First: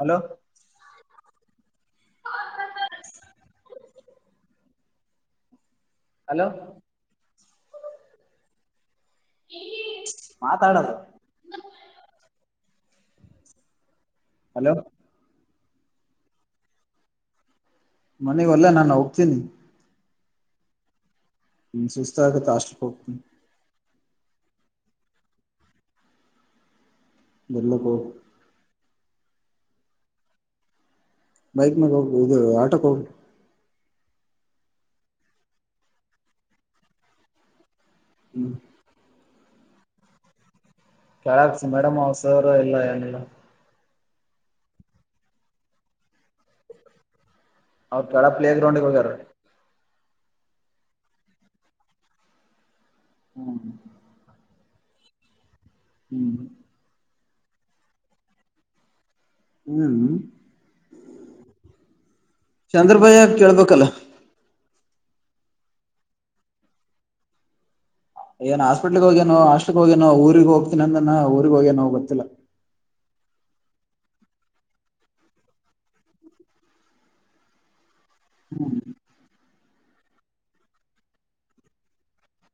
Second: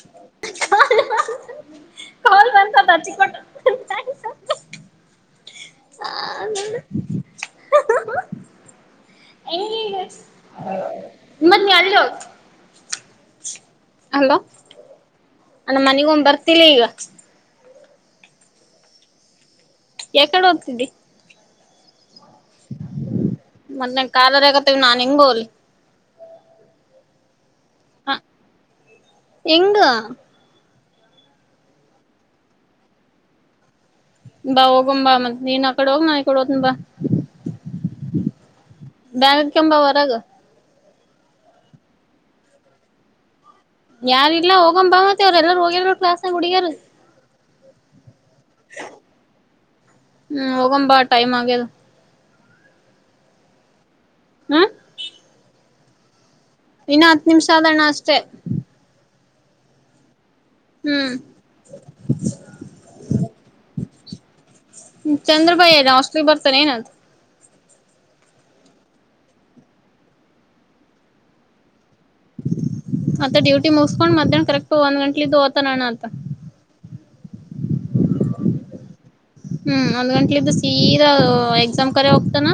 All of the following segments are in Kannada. ಹಲೋ ಕಲ್ ಬ ಹಚ್ಚಿಕಟ್ಟ ಹಲೋ ಹ ಹಗ ಮಾತಾಡದು ಮನ್ನೆ ಅಲ್ಲಿೋ [inaudible] ಹಲೋ ಮನೆಗ ಒ್ ಬರ್ತಿಲ್ಲ ಈಗ ಮನೆಗಲ್ಲ ನಾನು ಹೋಗ್ತೀನಿ ಯಾಕಡೆ ಹೋಗ್ತಿದ್ದಿ [unintelligible] ತಾಷ್ಟತ ಕಾಲ ರಗತವಿ ನಾನಂಗ ಬೋಲ್ ನಲ್ಲಕ್ಕ ಎಂಗ ಬೈಕ್ ಮಾಗ ಹೋಗ್ದು ಆಟೋಕ್ ಹೋಗ್ಲು ಬಾ ಹೋಗ ಬಾ ಮತ್ತ ನೀನ್ ಆ ಕಡೆ ಹೋಗ ನ ಈ ಕಡೆ ಹತನ ಬಾ ಹ್ಮ್ ಬಾರಕಂಬ ವರಗ ಕಕ್ಸ ಮೇಡಮ್ ಅವಸರ ಎಲ್ಲ ಏನಲ್ಲ ಯಾರಲ್ಲ ಹೋಗಂಬ ಮತ್ತ ಅವ್್ರ ಎಲ್ಲಾರ ಹೋಗಲ್ರು ಕ್ಲಾಸ್ಂಗ ಹುಡಗಾರ ಹೌ ಕೆಳ ಪ್ಲೇ ಗ್ರೌಂಡ್ಗೆ ಹಗಾರ ಹ್ಮ್ ಹೋಗಂಬಾ ಟೈಮ್ ಆಗದು ಹ್ಮ್ ಹ್ಮ ಹ್ಮ ಹ್ಮ್ ಹ್ಮ್ ಇ ಹತ್ತು ನಿಮಿಷಧರಣ ಅಷ್ಟೇ ಹ್ಮ್ ಹ್ಮ್ ಚಂದ್ರಭಯ ಕೆಳಪಕ್ಕಲ್ಲ ಚಂದ್ರಬಾಯ ಅಷ್ಟಲಿ ಬರ್ತಾನೆ ಏನದು ಏನ್ ಹಾಸ್ಪಿಟಲ್ ಹೋಗೇೋ ಹಾಸ್ಟೆಲ್ ಹೋಗೇನ ಊರಿಗೆ ಹೋಗ್ತನಿ ಅಂದ ಊರಿಗೆ ಹ ೇೋ ಹೋಗುತ್ತೆ ಚಲ್ಲಾ ಅತ್ತ ಡ್ಯೂಟಿ ಮುಗಸ್ಕೊಂಡ್ ಮಧ್ಯಾಹ್ನ ಕರೆಕ್ಟ್ ಒಂದ್ ಗಂಟ್ಲಿಕ ಹೊತಾನ ಅಣ್ಣಾ ಆತ. ಹ್ಮ್ ಹ್ಮ್ ಒಂದ್ ಗಂಟ್ಲಿದ್ದ ಸೀದಾ ಎಕ್ಸಾಮ್ ಕರೆ ಹೋಗ್ತಾನ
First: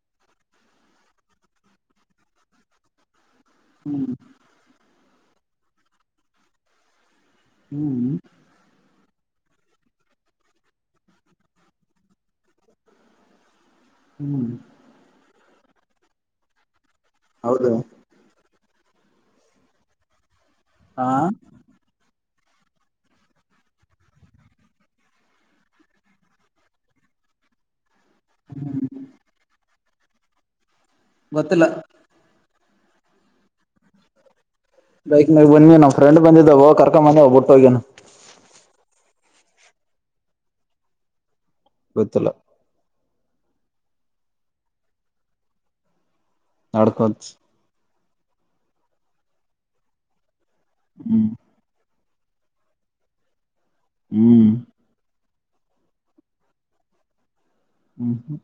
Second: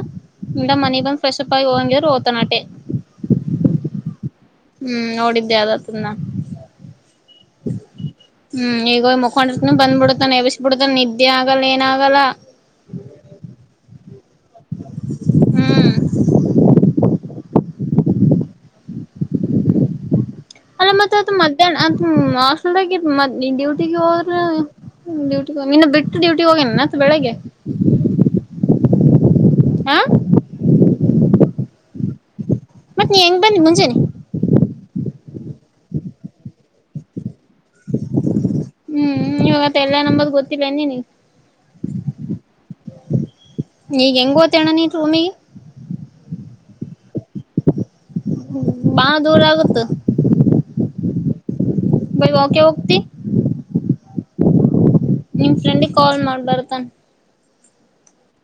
ಇಂದ ಮನಿ ಬಂದ್ ಫ್ರೆಶ್ಪ್ ಆಗಿ ಹೋಗಂಗಿದ್ರ ಹೋಗ್ತಾನ ಅಟೆ ಹ್ಮ್ ಹ್ಮ್ ನೋಡಿದ್ದೆ ಆದತನ್ನ. ಹ್ಮ್ ಹ್ಮ್ ಹೋಗ್ ಮಕೊಂಡಿರುತಿನು ಬಂದ್ಬಿಡತನ್ ಎಬ್ಬಿಸ್ ಬಿಡತನ್ ನಿದ್ದೆ ಆಗಲ್ಲ ಏನ ಆಗಲ್ಲ. ಹ್ಮ್ ಹ್ಮ್ ಹೌದು ಅಲ್ಲ ಹಾ ಮತ್ತ ಅವತ್ ಮಧ್ಯಾಹ್ನ ಅಮ್ ಹಾಸ್ಟೆಲದಾಗ ಇದ್ದ ಮದ್ ಡ್ಯೂಟಿಗೆ ಹೋರ ಡ್ಯೂಟಿ ನಿನ್ನ ಬಿಟ್ಟ ಡ್ಯೂಟಿ ಹೋಗ್ಯಾನೆನ್ ಮತ್ ಬೆಳಗ್ಗೆ. ಹ್ಮ್ ಆ ಗೊತ್ತಿಲ್ ಮತ್ ನೀ ಹೆಂಗ್ ಬಂದಿ ಮುಂಜಾನ. ಬೈಕ್ ಮ್ಯಾಲ ಬಂದಿವ ನಾವ್ ಫ್ರೆಂಡ್ ಬಂದಿದ್ದ ಹೋಗ್ ಕರ್ಕ ಬಂದೆ ಬುಟ್ ಹೋಗ್ಯಾನ್ ಹ್ಮ್ ಇವಾಗತ್ತ ಎಲ್ಲೆಹನ ಅಂಬದ ಗೊತ್ತಿಲ್ಲ ಎನ್ ನಿನಿಗ್. ಗೊತ್ತಿಲ್ಲ. ಈಗ ಹೆಂಗ ಓತೇಣ್ಣ ನೀ ರೂಮಿಗಿ. ನಡಕೋತ. ಬಾಳ್ ದೂರ ಆಗುತ್ತ. ಹ್ಮ್ ಬೈ ವಾಕೆ ಹೋಗ್ತಿ. ಹ್ಮ್ ನಿಮ್ ಫ್ರೆಂಡಿಗ ಕಾಲ್ ಮಾಡ್ ಬರತಾನ್. ಹ್ಮ್ ಹ್ಮ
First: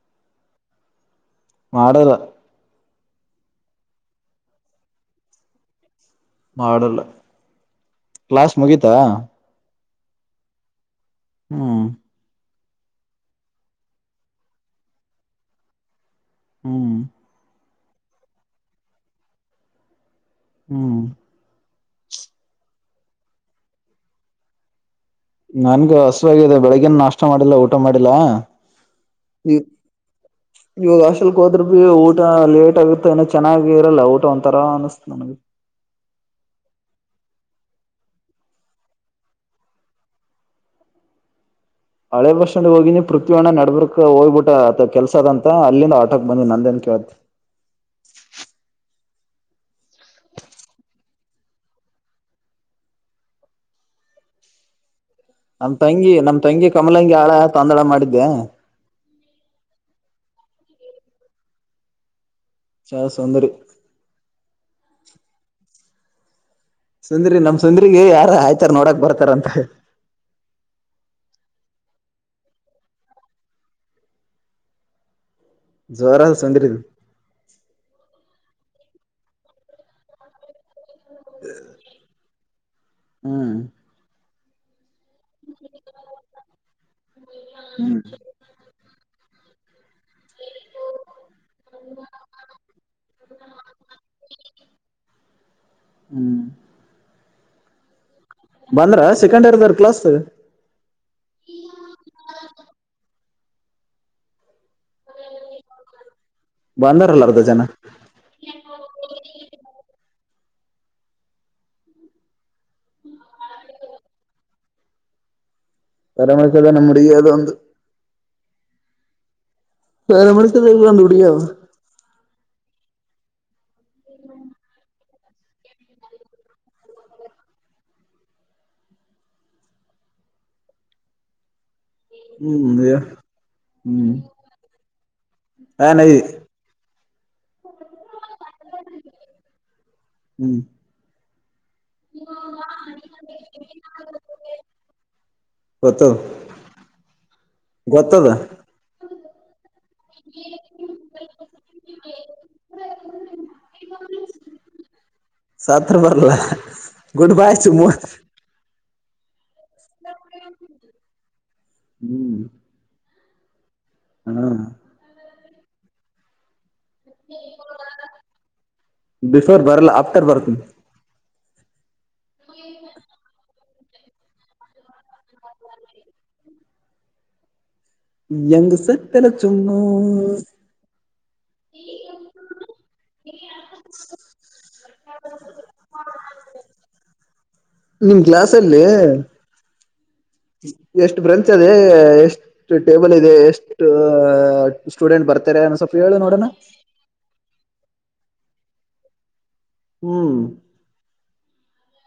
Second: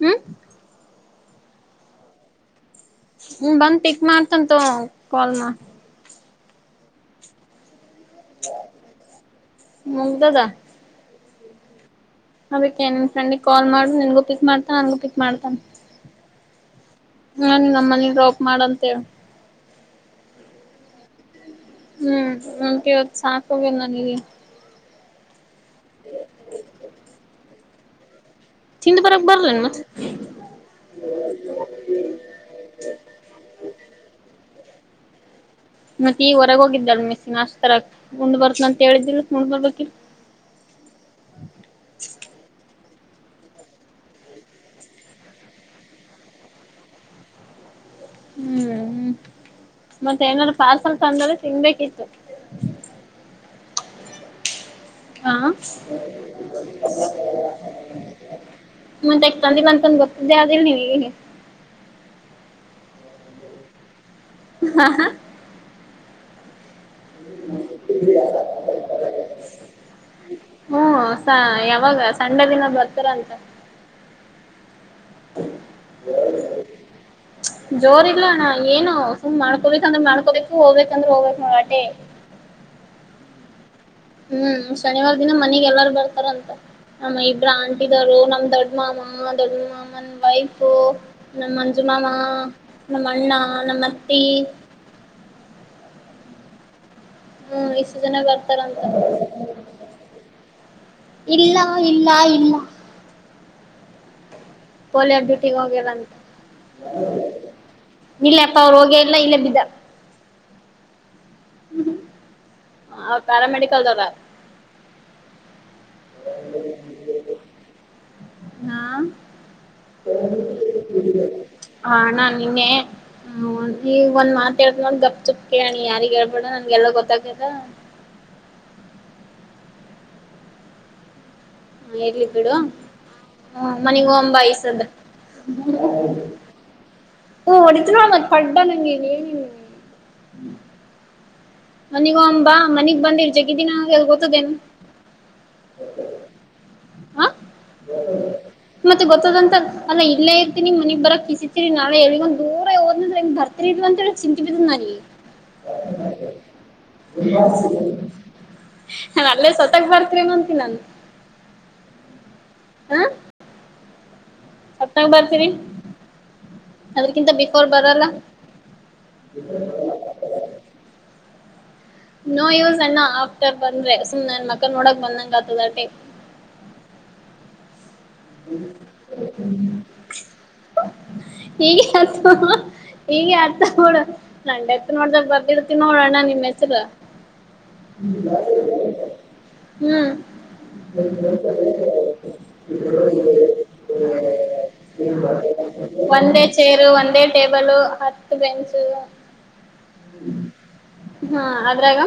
ಹ್ಮ ಮಾಡಲ್. ಹ್ಮ ಬಂದ್ ಪಿಕ್ ಮಾಡ್ತಂತೊ ಅಂವ ಕಾಲ್ ಮಾ ಮಾಡಲ್. ಕ್ಲಾಸ್ ಮುಗೀತಾ. ಮುಗ್ದದ. ಹ್ಮ್ ಅದೀಕ್ಕೆ ನಿನ್ ಫ್ರೆಂಡಿಗ ಕಾಲ್ ಮಾಡು ನಿನ್ಗೂ ಪಿಕ್ ಮಾಡ್ತಾನ ನನ್ಗೂ ಪಿಕ್ ಮಾಡ್ತಾನ. ಹ್ಮ್ ನಂಗ್ ನಮ್ಮನಿಗ ಡ್ರಾಪ್ ಮಾಡಂತ ಹೇಳ. ಹ್ಮ್ ಹ್ಮ್ ನಂಗ್ ಇವತ್ತ್ ಸಾಕ್ ಆಗ್ಯದ ನನಿಗಿ. ನಂಗೂ ಹಸವಾಗಿದೆ ಬೆಳಗ್ನ್ ನಾಷ್ಟ ಮಾಡಿಲ್ಲ ಊಟ ಮಾಡಿಲ್ಲ. ತಿಂದು ಬರಕ್ ಈ ಬರ್ಲೇನ್ ಮತ್ ಇವಾಗ ಹಾಸ್ಟೆಲ್ ಹೋದ್ರ ಬಿ ಊಟ ಲೇಟ್ ಆಗತ್ತ ಏನ ಚೆನ್ನಾಗಿ ಇರಲ್ಲ ಊಟ ಉ ತರ ಅನ್ಸ್ತಾತ್ ನನಗೆ ಮತ್ತೆ ಈಗ ಹೊರಗೆ ಹೋಗಿದ್ದಾಳ ಮಿಸ್ಸ ನಷ್ಟ ತರಕೆ ಉಂಡ್ ಬರ್ತ ಅಂತ ಹೇಳಿದಿಲ್ಲ ಉಂಡ್ ಬರ್ಬೇಕಿತ್. ಹಳೆ ಬಸ್ ಸ್ಟಾಂಡ್ ಹೋಗಿ ನೀವು. ಪೃಥ್ವಯಣ್ಣ ನಡ್ಬ್ರುಕ್ ಹೋಗ್ಬಿಟ್ಟ ಕೆಲ್ಸದಂತ ಅಲ್ಲಿಂದ ಆಟೋಕ್ ಬಂದ್ ನಂದೇನ್ ಕೇಳ್ತಿ ಹ್ಮ್ ಮತ್ತೆ ಏನಾದ್ರು ಪಾರ್ಸಲ್ ತಂದ ತಿನ್ಬೇಕಿತ್ತು. ಹಾ ನಮ್ ತಂಗಿ ನಮ್ ತಂಗಿ ಕಮಲಂಗಿ ಆಳ ತಂದಳ ಮಾಡಿದ್ದೆ ಮುಂದೆ ಎಕ್ ತಂದಿಲ್ಲ ಅಂತಂದು ಗೊತ್ತಿದ್ದೆ ಅದಿಲ್ಲ [unintelligible] ಚಲ್ ಸುಂದರಿ ಹಾ ಹಾ ಸುಂದ್ರಿ ನಮ್ ಸುಂದ್ರಿಗೆ ಯಾರ ಆಯ್ತಾರ ನೋಡಕ್ ಬರ್ತಾರ ಅಂತ. ಅವಾಗ ಸಂಡೆ ದಿನ ಬರ್ತಾರ ಅಂತೆ ಜೋರ ಸುಂದ್ರಿದು ಜೋರ್ ಇಲ್ಲನ್ನ ಏನು ಸುಮ್ ಮಾಡ್ಕೋಬೇಕ ಅಂದ್ರೆ ಮಾಡ್ಕೋಬೇಕು ಹೋಗ್ಬೇಕು [unintelligible] ಹೋಗ್ಬೇಕು ಮರಟೆ. ಹ್ಮ್ ಹ್ಮ್ ಶನಿವಾರ ದಿನ ಮನಗೆ ಎಲ್ಲಾರ ಬರ್ತಾರಂತ ನಮ್ಮ ಇಬ್ರ ಹ್ಮ್ ಆಂಟಿದವರು ನಮ್ಮ್ ದೊಡ್ಡ ಮಾಮ ದೊಡ್ಡಮ್ಮ ನನ್ ವೈಫು ನಮ್ಮ ಮಂಜು ಮಮಾ ನಮ್ಮ ಅಣ್ಣ ನಮ್ಮ ಅತ್ತಿ. ಹ್ಮ್ ಮೂವೀಸ್ ಜನ ಬರ್ತಾರಂತ ಬಂದ್ರ ಸೆಕೆಂಡ್ ಇಯರ್ದರ್ ಕ್ಲಾಸ್ ಇಲ್ಲ ಇಲ್ಲ ಇಲ್ಲ. ಪೋಲಿಯರ್ ಡ್ಯೂಟಿಗೆ ಹೋಗಿದಾನ್ ಬಂದಾರಲ್ಲ ಅರ್ಧ ಜನ ಇಲ್ಲ ಅಪ್ಪ ಅವರು ಹೋಗೇಲ್ಲ ಇಲ್ಲೇ ಬಿದ್ದ ಅವ್ರ್ ಪ್ಯಾರಾಮೆಡಿಕಲ್ದದಾ. ಪರಮ [unintelligible] ನಮ್ ಉಡುಗಿ ಅದೊಂದು ಹಾ ಪ್ಯಾರಾಮೆಡಿಕಲ್ ಒಂದು ಹುಡುಗಿ ಅದ ಹಾ ನಾನ್ ನಿನ್ನೆ ಹ್ಮ ನೋಡ್ರಿ ಈಗ್ ಒಂದ್ ಮಾತ್ ಹೇಳ್ತಿನಿ ನಾನು ಗಪ್ ತುಪ್ ಕೇಳಣಿ ಯಾರಿಗ್ ಹೇಳ್ಬೇಡ ನನ್ಗೆಲ್ಲ ಗೊತ್ತಾಗ್ಯಲ್ಲ ಎರ್ಲಿ ಬಿಡು ಹ್ಮ್ ಹ್ಮ್ ಮನೆಗ್ ಹೋಗೋನ್ ಬಾ ಇ ಸತ್ ಏನ ಓ ಒಡಿತೊ ನೋಡ್ ಮತ್. [unintelligible] ಹ್ಮ್ ಮನಿಗ್ ಹೋಗನ್ ಬಾ, ಮನಿಗ್ ಬಂದಿ ಇಲ್ಲಿ ಜಗ್ಗಿ ದಿನ ಗೊತ್ತದ [unintelligible] ಗೊತ್ತದ ಗೊತ್ತದಂತನ್ ಅಲ್ಲ ಇಲ್ಲೇ ಇರ್ತೀನಿ ಮನಿಗ್ ಬರಕ್ ಕಿಸಿತೀರನಿ ನಾವೇ ಹೇಳಿ ಒಂದ ದೂರ [unintelligible] [unintelligible] ಅಂತ ಹೇಳಿ ಚಿಂತಪಿತಿದನಲ್ಲಿ. ಸತ್ರ ಬರ್ಲ ಗುಡ್ ಬಾಯ್ ಸುಮುತ್. ನಾನಲ್ಲೇ ಸತ್. [inaudible] ಹ್ಮ್. ಹಾ ಹತ್ತನಾಗ ಬರ್ತೀರಿ. ಅದ್ರಕ್ಕಿಂತ ಬಿಫೋರ್ ಬರಲ್ಲಾ. ಬಿಫೋರ್ ಬರಲ್ಲ ಆಫ್ಟರ್ ಬರ್ತೀನಿ ನೋ ಯೂಸ್ ಅಣ್ಣ ಆಫ್ಟರ್ ಬಂದ್ರೆ ಸುಮ್ನೆ ನನ್ ಮಕ ನೋಡಕ್ ಬಂದಂಗ ಆತದಟೆ. ಹೆಂಗ್ ಸತ್ತಲ್ಲ ಚುಮ್ಮು ಈಗೆ ಆ ಈಗ ಆತ ನೋಡ ನಂಡೆತ್ ನೋಡ್ದಾಗ ಬರ್ದಿಡ್ತೀನಿ ನೋಡಣ್ಣ ನಿಮ್ಮ ಹೆಸರ. ನಿಮ್ ಕ್ಲಾಸ್ ಅಲ್ಲಿ ಹ್ಮ್. ಎಷ್ಟು ಬ್ರಚ್ದೆ ಎಷ್ಟು. ಟೇಬಲಿದೆ ಎಷ್ಟ ಸ್ಟೂಡೆಂಟ್ ಬರ್ತಾರೆ ಅ ಸ್ವಲ್ಪ ಹೇಳು ನೋಡೋಣ. ಹತ್ತ ಬೆಂಚು. ಹ್ಮ್. ಹಾ ಅದ್ರಾಗ.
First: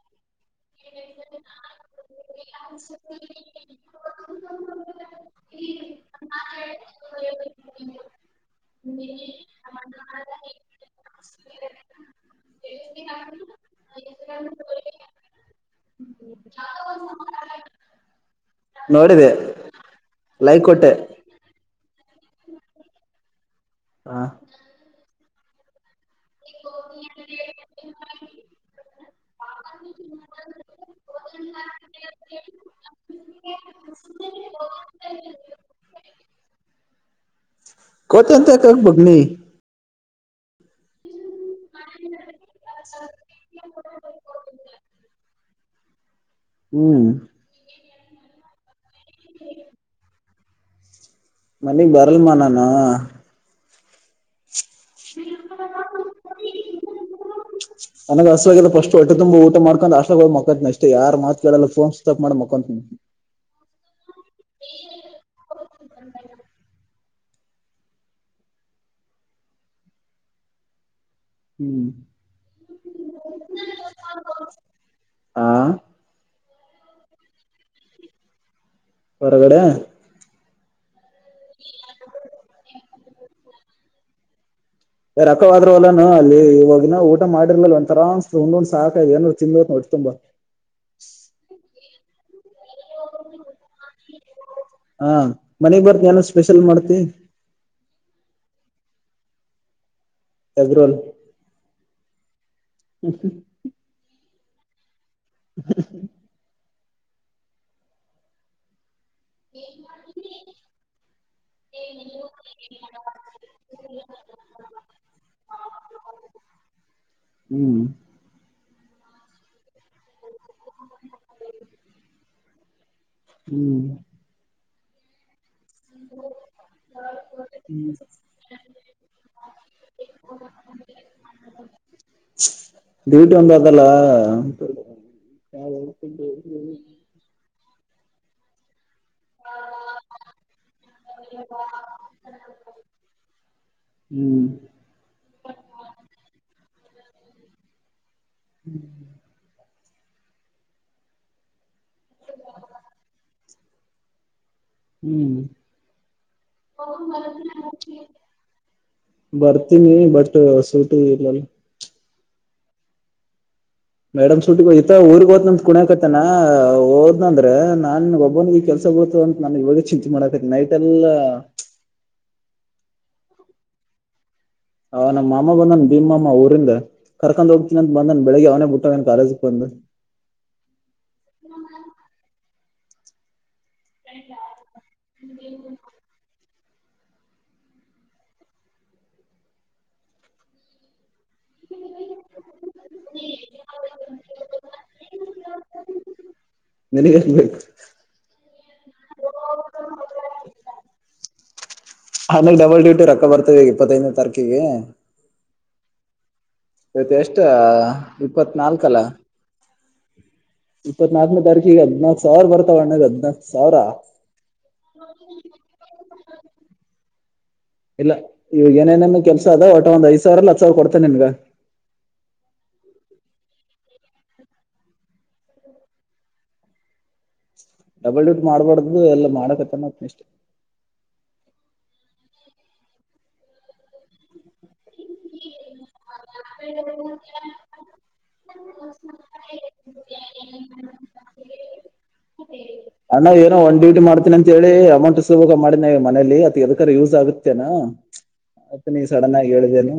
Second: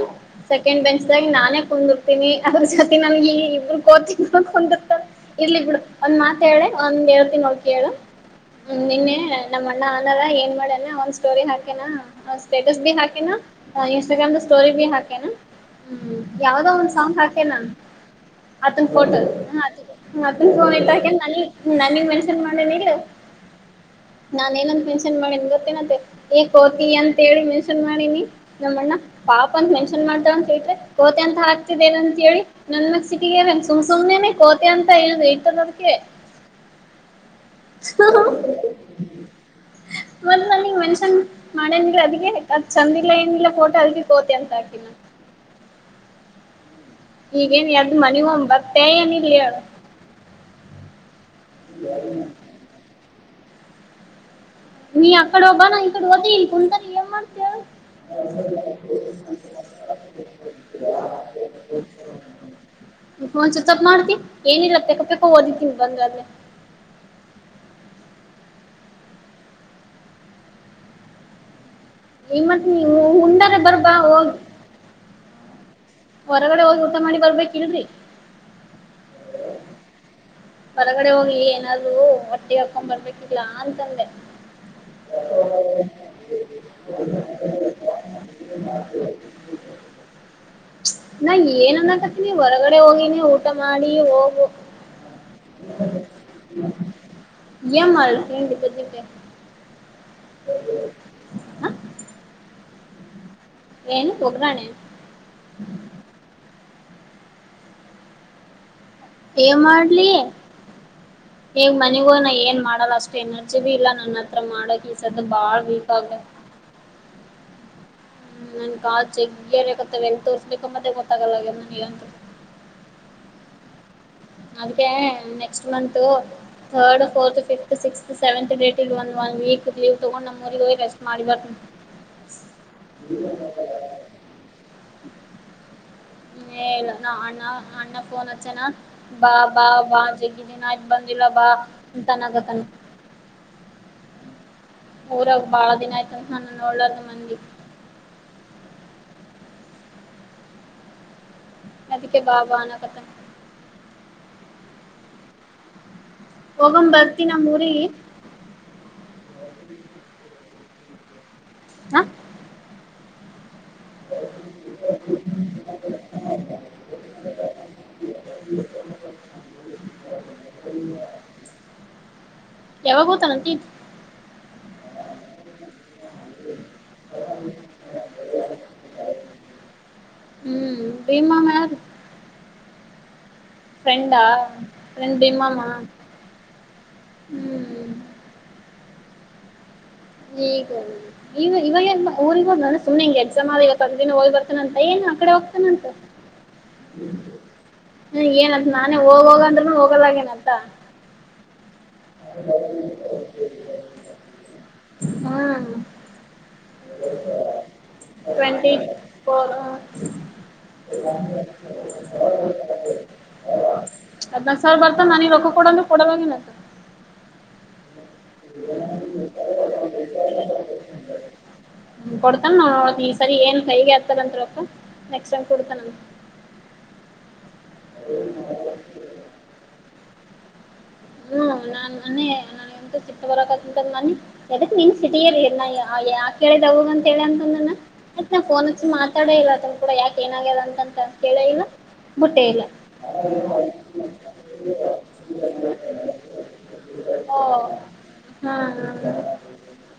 ಸೆಕೆಂಡ್ ಬೆಂಚದಾಗ್ ನಾನೇ ಕುಂದರ್ತೀನಿ ಅದ್ರ ಜೊತಿ ನನ್ಗೆ ಇಬರು ಕೋತಿ ಗಳ ಕುಂದ್ರತವೇ. ಇರ್ಲಿ ಬಿಡು ಒಂದ್ ಮಾತ್. ಹೇಳೆ ಒಂದ್ ಹೇಳ್ತಿನೋಡ ಕೇಳು ನಿನ್ನೆ ನಮ್ಮ ಅಣ್ಣ ಅನಾರ ಏನ್ ಮಾಡ್ಯನಾ ಒಂದ್ ಸ್ಟೋರಿ ಹಾಕ್ಯಾನ್ ಸ್ಟೇಟಸ್ ಬಿ ಹಾಕ್ಯಾನ್ ಇನ್ಸ್ಟಾಗ್ರಾಮ್ ದ ಸ್ಟೋರಿ ಬಿ ಹಾಕ್ಯಾನ್ ಹ್ಮ ಯಾವ್ದೋ ಒಂದ್ ಸಾಂಗ್ ಹಾಕ್ಯಾನ್. ಅತ್ತನ್ ಫೋಟ ನೋಡಿದೆ ಹ. ಅತ್ತು ಲೈಕ್ ತೋಿೆ ಕೊಟ್ಟೆ ನಾನ [inaudible] ನನಿಗ ಮೆಂಷನ್ ಮಾಡ್ಯಾನಿಲ್ಲ. ಹ ನಾ ಏನ. ನ್ಮನ್ ಗತ್ತೆನೆಂತೆ. ಏ ಕೋತಿ ಅಂತೇಳಿ ಮೆನ್ಷನ್ ಮಾಡಿನಿ ನಮ್ಮ ಅಣ್ಣ ಪಾಪ ಅಂತ ಮೆನ್ಷನ್ ಮಾಡ್ತಾವಂತ್ರೆ ಕೋತಿ ಅಂತ ಹಾಕ್ತಿದಿ ನೆ ಅಂತ ಹೇಳಿ ನನ್ ಸಿಟಿಗ ಸುಮ್ ಸುಮ್ನೆ ಕೋತಿ. ಮ ಅಂತ ಏನ ತಲ್ಲ ಅದಕ್ಕೆ. ಕೋತಿ ಅಂತ ಹಾಕೊಂಬಿಡ್ನಿ. ಮ. ಅ ಮನ್ಷ್ಯನ್ ಮಾಡಂಗಿಲ್ಲ ಅದಕೆ ಚಂದಿಲ್ಲ ಏನಿಲ್ಲ ಫೋಟೋ ಅದಕೆ ಕೋತಿ ಅಂತ ಹಾಕಿನ. ಹ್ಮ್. ಮಣಿ ಒಂಬತ್. ಅನ ಇಲ್ಲಿ [inaudible] ಮನಿಗ್ ಬರಲ ಮಾ ನಾನು ನೀ ಅಕಡೆ ಹೋಗಬಾನ ಈ ಕಡೆ ಹೂತ್ತಿನಿ ಕುಂತಾನ ಏನ್ ಮಾಡ್ತೆಳ ನನಗ್ ಹಸವಾಗಿದೆ ಫಸ್ಟ್ ಹೊಟ್ಟೆ ತುಂಬ ಊಟ ಮಾಡ್ಕೊಂಡ್ ಹಾಸ್ಟೆಲ್ ಹೋಗಿ ಮಕ್ಕೊಂತೀನಿ ಅಷ್ಟೇ ಯಾರ್ ಮಾತ್ ಕೇಳಲ್ಲ ಫೋನ್ ಸ್ವಿಚ್ ಆಫ್ ಮಾಡಿ ಮಕ್ಕೊಂತೀನಿ ನೀ ಪೂನ ಸಿವಚಾಪ ಮಾಡುತ್ತಿ ಏನಿಲ್ಲ ಪೆಕ್ಕ ಪೆಕ್ಕ ಹೋದಿತನ್ ಬಂದ್ರ ಅ ಹ್ಮ್ ನಿಮ್ಮತ್ ನೀ ಹುಂಡಾರ ಬರ್ಬ ಹೋಗ ಹಾ ಹೊರಗಡೆ ಹೋಗಿ ಊಟ ಮಾಡಿ ಬರ್ಬೇಕಿಲ್ ರೀ ಹೊರಗಡೆ ಹೂರ ಹೊರಗಡೆ ಹೋಗಿ ಏನಾದ್ರು ಒಟ್ಟಿಗೆ ಹಾಕೊಂಡ್ ಬರ್ಬೇಕು ಲ ಆನ್ ತಂದೆ ರೊಕ್ಕವಾದ್ರುವಲ್ಲಾನ ಅಲ್ಲಿ ಇವಾಗಿನ ಊಟ ಮಾಡಿರ್ಲ ಒಂದಥರಾ ಅನಸ್ಥ ಉಂಡೂಂಡ ಸಾಕಿಗದ ಏನರು ತಿಂದೂತ್ತೀನಿ ಹೂಟ್ಟಿ ತುಂಬ ನಾ ಏನ್ ಅನ್ನಕತ್ತೀನಿ ಹೊರಗಡೆ ಹೋಗಿನಿ ಊಟ ಮಾಡಿ ಹೋಗು ಹಾ ಮನೆಗ್ ಬರತ್ತಿನ ಏನರ ಸ್ಪೆಷಲ್ ಮಾಡ್ತಿ ಬದನಿಕಾಯ ಎಗ್ಗ ರೋಲ ಹ್ಮ ಏನು ಒಗ್ಗರಣ [unintelligible] ಏ ಮಾಡ್ಲಿ ಹಗ್ ಮನಿಗೋ ನ ಏನ್ ಮಾಡಲ್ಲ ಅಷ್ಟು ಎನರ್ಜಿ ಭ ಇಲ್ಲ ನನ್ನ ಹತ್ರ ಮಾಡಕ್ ಈಸದ್ದ ಬಾಳ್ ವೀಕ್ ಆಗ ಹ್ಮ್ ನನ್ ಕಾಲ ಜಗ್ಗೆ ಅರಕತ್ತವ ಎಲ್ ತೋರ್ಸ್ಬೇಕ ಮತ್ತೆ ಗೊತ್ತಾಗಲ್ಲ ನನಗಂತರ ಹ್ಮ್ ಅದಕ್ಕೆ next month third fourth fifth sixth seventh ಡೆಟಗ ಒನ್ನ ವೀಕ್ ಲೀವ್ ತಗೊಂಡ್ ನಮ್ಮ್ಗ ಹೋಗಿ ರೆಸ್ಟ್ ಮಾಡಿಬಾರ ಹ್ಮ್ ಡ್ಯೂಟಿ ಒಂದು ಅದಲ್ಲ ಹ್ಮ ಹ್ಮ್ ಹ್ಮ್ [unintelligible] ಅಣ್ಣ ಪೋನ್ ಹಚ್ಚಾನ ಬಾ ಬಾ ಬಾ ಜಗ್ಗಿದ್ದನ್ ಆಯ್ತ್ ಬಂದಿಲ್ಲ ಬಾಂತನಾಗತಾನ ಹ್ಮ್ ಊರಾಗ ಬಾಳ ದಿನ ಆಯ್ತ ನಾನನ ನೋಡಲಾರರ್ದ ಮಂದಿ ಹ್ಮ್ ಅದಕ್ಕೆ ಬಾಬಾನ ಕತನ ಹ್ಮ್ ಹೋಗಂ ಬರ್ತಿ ನಮ್ಮೂರಿಗೆ ಬರ್ತೀನಿ ಬಟ್ ಸುಟಿಯಿಲ್ಲಲ್ಲ ಹಾ ಮೇಡಮ್ ಸುಲ್ ಈತ ಊರ್ಗ್ ಹೋದ್ನ ಅಂತ ಕುಣಿಯಕತನಾ ಹೋದ್ನಂದ್ರ ನಾನ್ ಒಬ್ಬನಿಗೆ ಈ ಕೆಲ್ಸ ಗೊತ್ತು ಅಂತ ನಾನ ಇವಾಗ ಚಿಂತೆ ಮಾಡಕ ನೈಟ್ ಎಲ್ಲ ಯಾವಾಗಭೂತಾನಟೀ ಹ ನಮ್ಮ ಮಾಮ ಬಂದನ್ ಭೀಮ ಮಾಮ್ಮ ಊರಿಂದ ಕರ್ಕೊಂಡ್ ಹೋಗ್ತನಂತ ಬಂದನ್ ಬೆಳಿಗ್ಗೆ ಅವನೇ ಬಿುಟ್ಟಾಗನ್ ಕಾಲೇಜ ಬಂದ ಬೀಮ ಮ ಫ್ರೆಂಡಾ ಫ್ರೆಂಡ್ ಎಮಾಮಾ ಹ್ಮ್ ಕ ಇವ ಇವಾಗ ಊರಿ ಹೋನಾನು ಸುಮನೆ ಹಿಂಗ ಎಕ್ಸಾಮ್ ಆದ ಇವ ತಂದ ದಿನ ಹೋಗಿ ಬರ್ತಾನಂತ ಏನ್ ಆಕಡೆ ಹೋಗ್ತಾನಂತ ನಿನಗೇನ್ ಬೇಕು ಏನಂತ ನಾನೇ ಹೋಗೋಗ ಅಂದ್ರೂನು ಹೋಗಲಗೇನಂತ ಆಮೇಲೆ ಡಬಲ್ ಡ್ಯೂಟಿ ರೊಕ್ಕ ಬರ್ತವೆಗ ಇಪ್ಪತ್ತೈನ ತಾರೀಕಿಗೆ ಹ್ಮ್ ಆಯ್ತ ಎಷ್ಟ ಟ್ವೆಂಟಿ ಇಪ್ಪತ್ನಾಲ್ಕ ಅಲ ಫೋರ್ ಇಪ್ಪತ್ನಾಲ್ಕನೇ ತಾರೀಕ ಈಗ ಹದ್ನಾಕ್ ಸಾವಿರ ಬರ್ತಾವ ಅಣ್ಣಾಗ ಹದ್ನಾಕ್ ಸಾವಿರ ಹದ್ನಾಕ್ ಸಾವಿರ ಬರ್ತಾನ ನನಗ್ ರೊಕ್ಕ ಕೊಡಂದ್ರ ಕೊಡಲ್ಲಾಗೇನಂತ ಇಲ್ಲ ಇವ್ ಏನೇನೇನ್ ಕೆಲ್ಸ ಅದ ಒಟ್ಟ ಒಂದ್ ಐದ ಸಾವಿರ ಅಲ್ಲ ಹತ್ ಸಾವಿರ ಕೊಡ್ತೇನೆ ನಿಮ್ಗ ಹ್ಮ ಕೊಡ್ತಾನ ನ ನೋಡ ಈ ಸರಿ ಏನ್ ಕೈಗೆ ಆತಾರತ್ಪನೆಕ್ಸ್ ಟೈಮ್ ಕೊಡ್ತಾನ ಡಬಲ್ ಡ್ಯೂಟ್ ಮಾಡ್ಬಾರ್ದು ಎಲ್ಲ ಮಾಡಕತ್ತತ್ತ ಇಷ್ಟೇ ಹ್ಮ್ ನಾನ್ ಮ ನ ಎಂತ ಸಿ ಬರಕಂತ ಮನ್ನಿ ಯಕ್ಕೆ ನಿನ್ ಸಿಟಿ ಕೇಳಿದ ಅಂತ ಹೇಳ ಅಂತಂದ ನ ಆತ್ ನಾ ಫೋನ್ ಹಚ್ಚಿ ಮಾತಾಡ ಇಲ್ಲತನ್ ಕೂಡ ಯಾಕ ಏನಾಗ್ಯದ ಅಂತ ಕೇಳ ಇಲ್ಲ ಬುಟ್ಟೆ ಇಲ್ಲ ಅಣ್ಣ ಏನೋ ಒನ್ ಡ್ಯೂಟಿ ಮಾಡ್ತೀನಿ ಅಂತ ಹೇಳಿ ಅಮಂಟ್ ಸ ಮಾಡಿದ ಮನಲಿ ಅತ್ ಎದಕರ ಯೂಸ್ ಓ ಆಗುತ್ತೇನಾ ಹಾ ಅತ್ ನೀ ಸಡನ್ ಆಗಿ ಹೇಳಿದೆೇನು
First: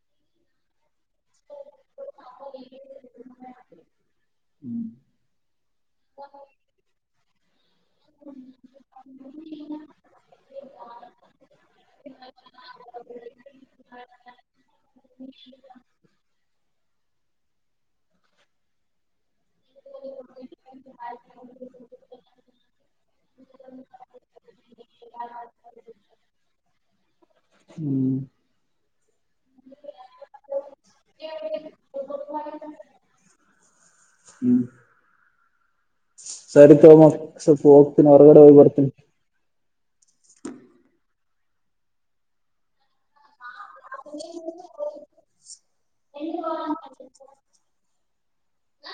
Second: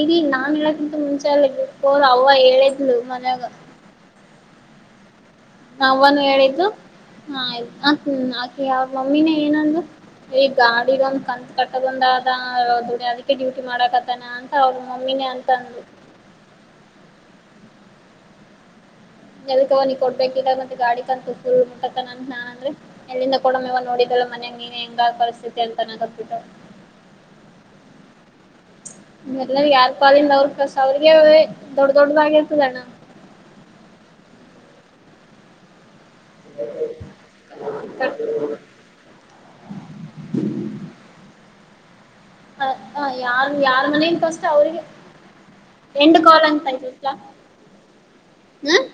ಇ ನಾನ್ ಹೇಳಕ್ಕಿಂತ ಮುಂಚೆೋರ್ ಅವವ ಹೇಳಿದ್ಲು ಮನ್ಯಾಗ ಹ್ಮ್ ಅವನು ಹೇಳಿದ್ದು ಹಾ ಆಯ್ತು ಆ ಹ್ಮ ಆಕಿ ಅವ ಮಮ್ಮಿನೇ ಏನಂದ ಈ ಗಾಡಿಗಂದ ಕಂತ ಕಟ್ಟದಂದ ಆದ ದುಡ ಅದಕ್ಕೆ ಡ್ಯೂಟಿ ಮಾಡಾಕತ್ತಾನ ಅಂತ ಅವ್ರ ಮಮ್ಮಿನೇ ಅಂತಂದ ಎದಕ್ಕ ಅವನಿಗೆ ಕೊಡ್ಬೇಕಿಲ್ಲ ಮತ್ತ ಗಾಡಿ ಕ ಅಂತ ಮುಟ್ಟತ್ತನ ನಾನ್ ಅಂದ್ರೆ ಎಲ್ಲಿಂದ ಕೂಡ ಮವ ನೋಡಿದಲ್ಲ ಮನ್ಯಂಗ ನೀನ ಹೆಂಗ ಪರಿಸ್ಥಿತಿ ಅಂತನ ಕಪ್ಪಬಿಟ್ಟ ಹ್ಮ್ ಲ್ಲನ್ ಯಾರ್ ಕಾಲಿಂದ ಅವ್ರ ಕಸ ಅವ್ರಿಗೆ ದೊಡ್ಡ ದೊಡ್ಡದಾಗಿ ಇರ್ತದಣ್ಣ ಹ್ಮ್ ಸರಿ ತೋಮಕ್ ಸ್ವಲ್ಪ ಹೋಗ್ತೀನಿ ಹೊರಗಡೆ ಹೋಗ್ ಬರ್ತೀನಿ ಹ ಹ ಹ ಯಾರ ಯಾರ ಮನಂತ ಅಷ್ಟ ಅವ್ರಿಗೆ ಹೆಂಡು ಕ ಅವರ್ ಅಂತತಿ ಹ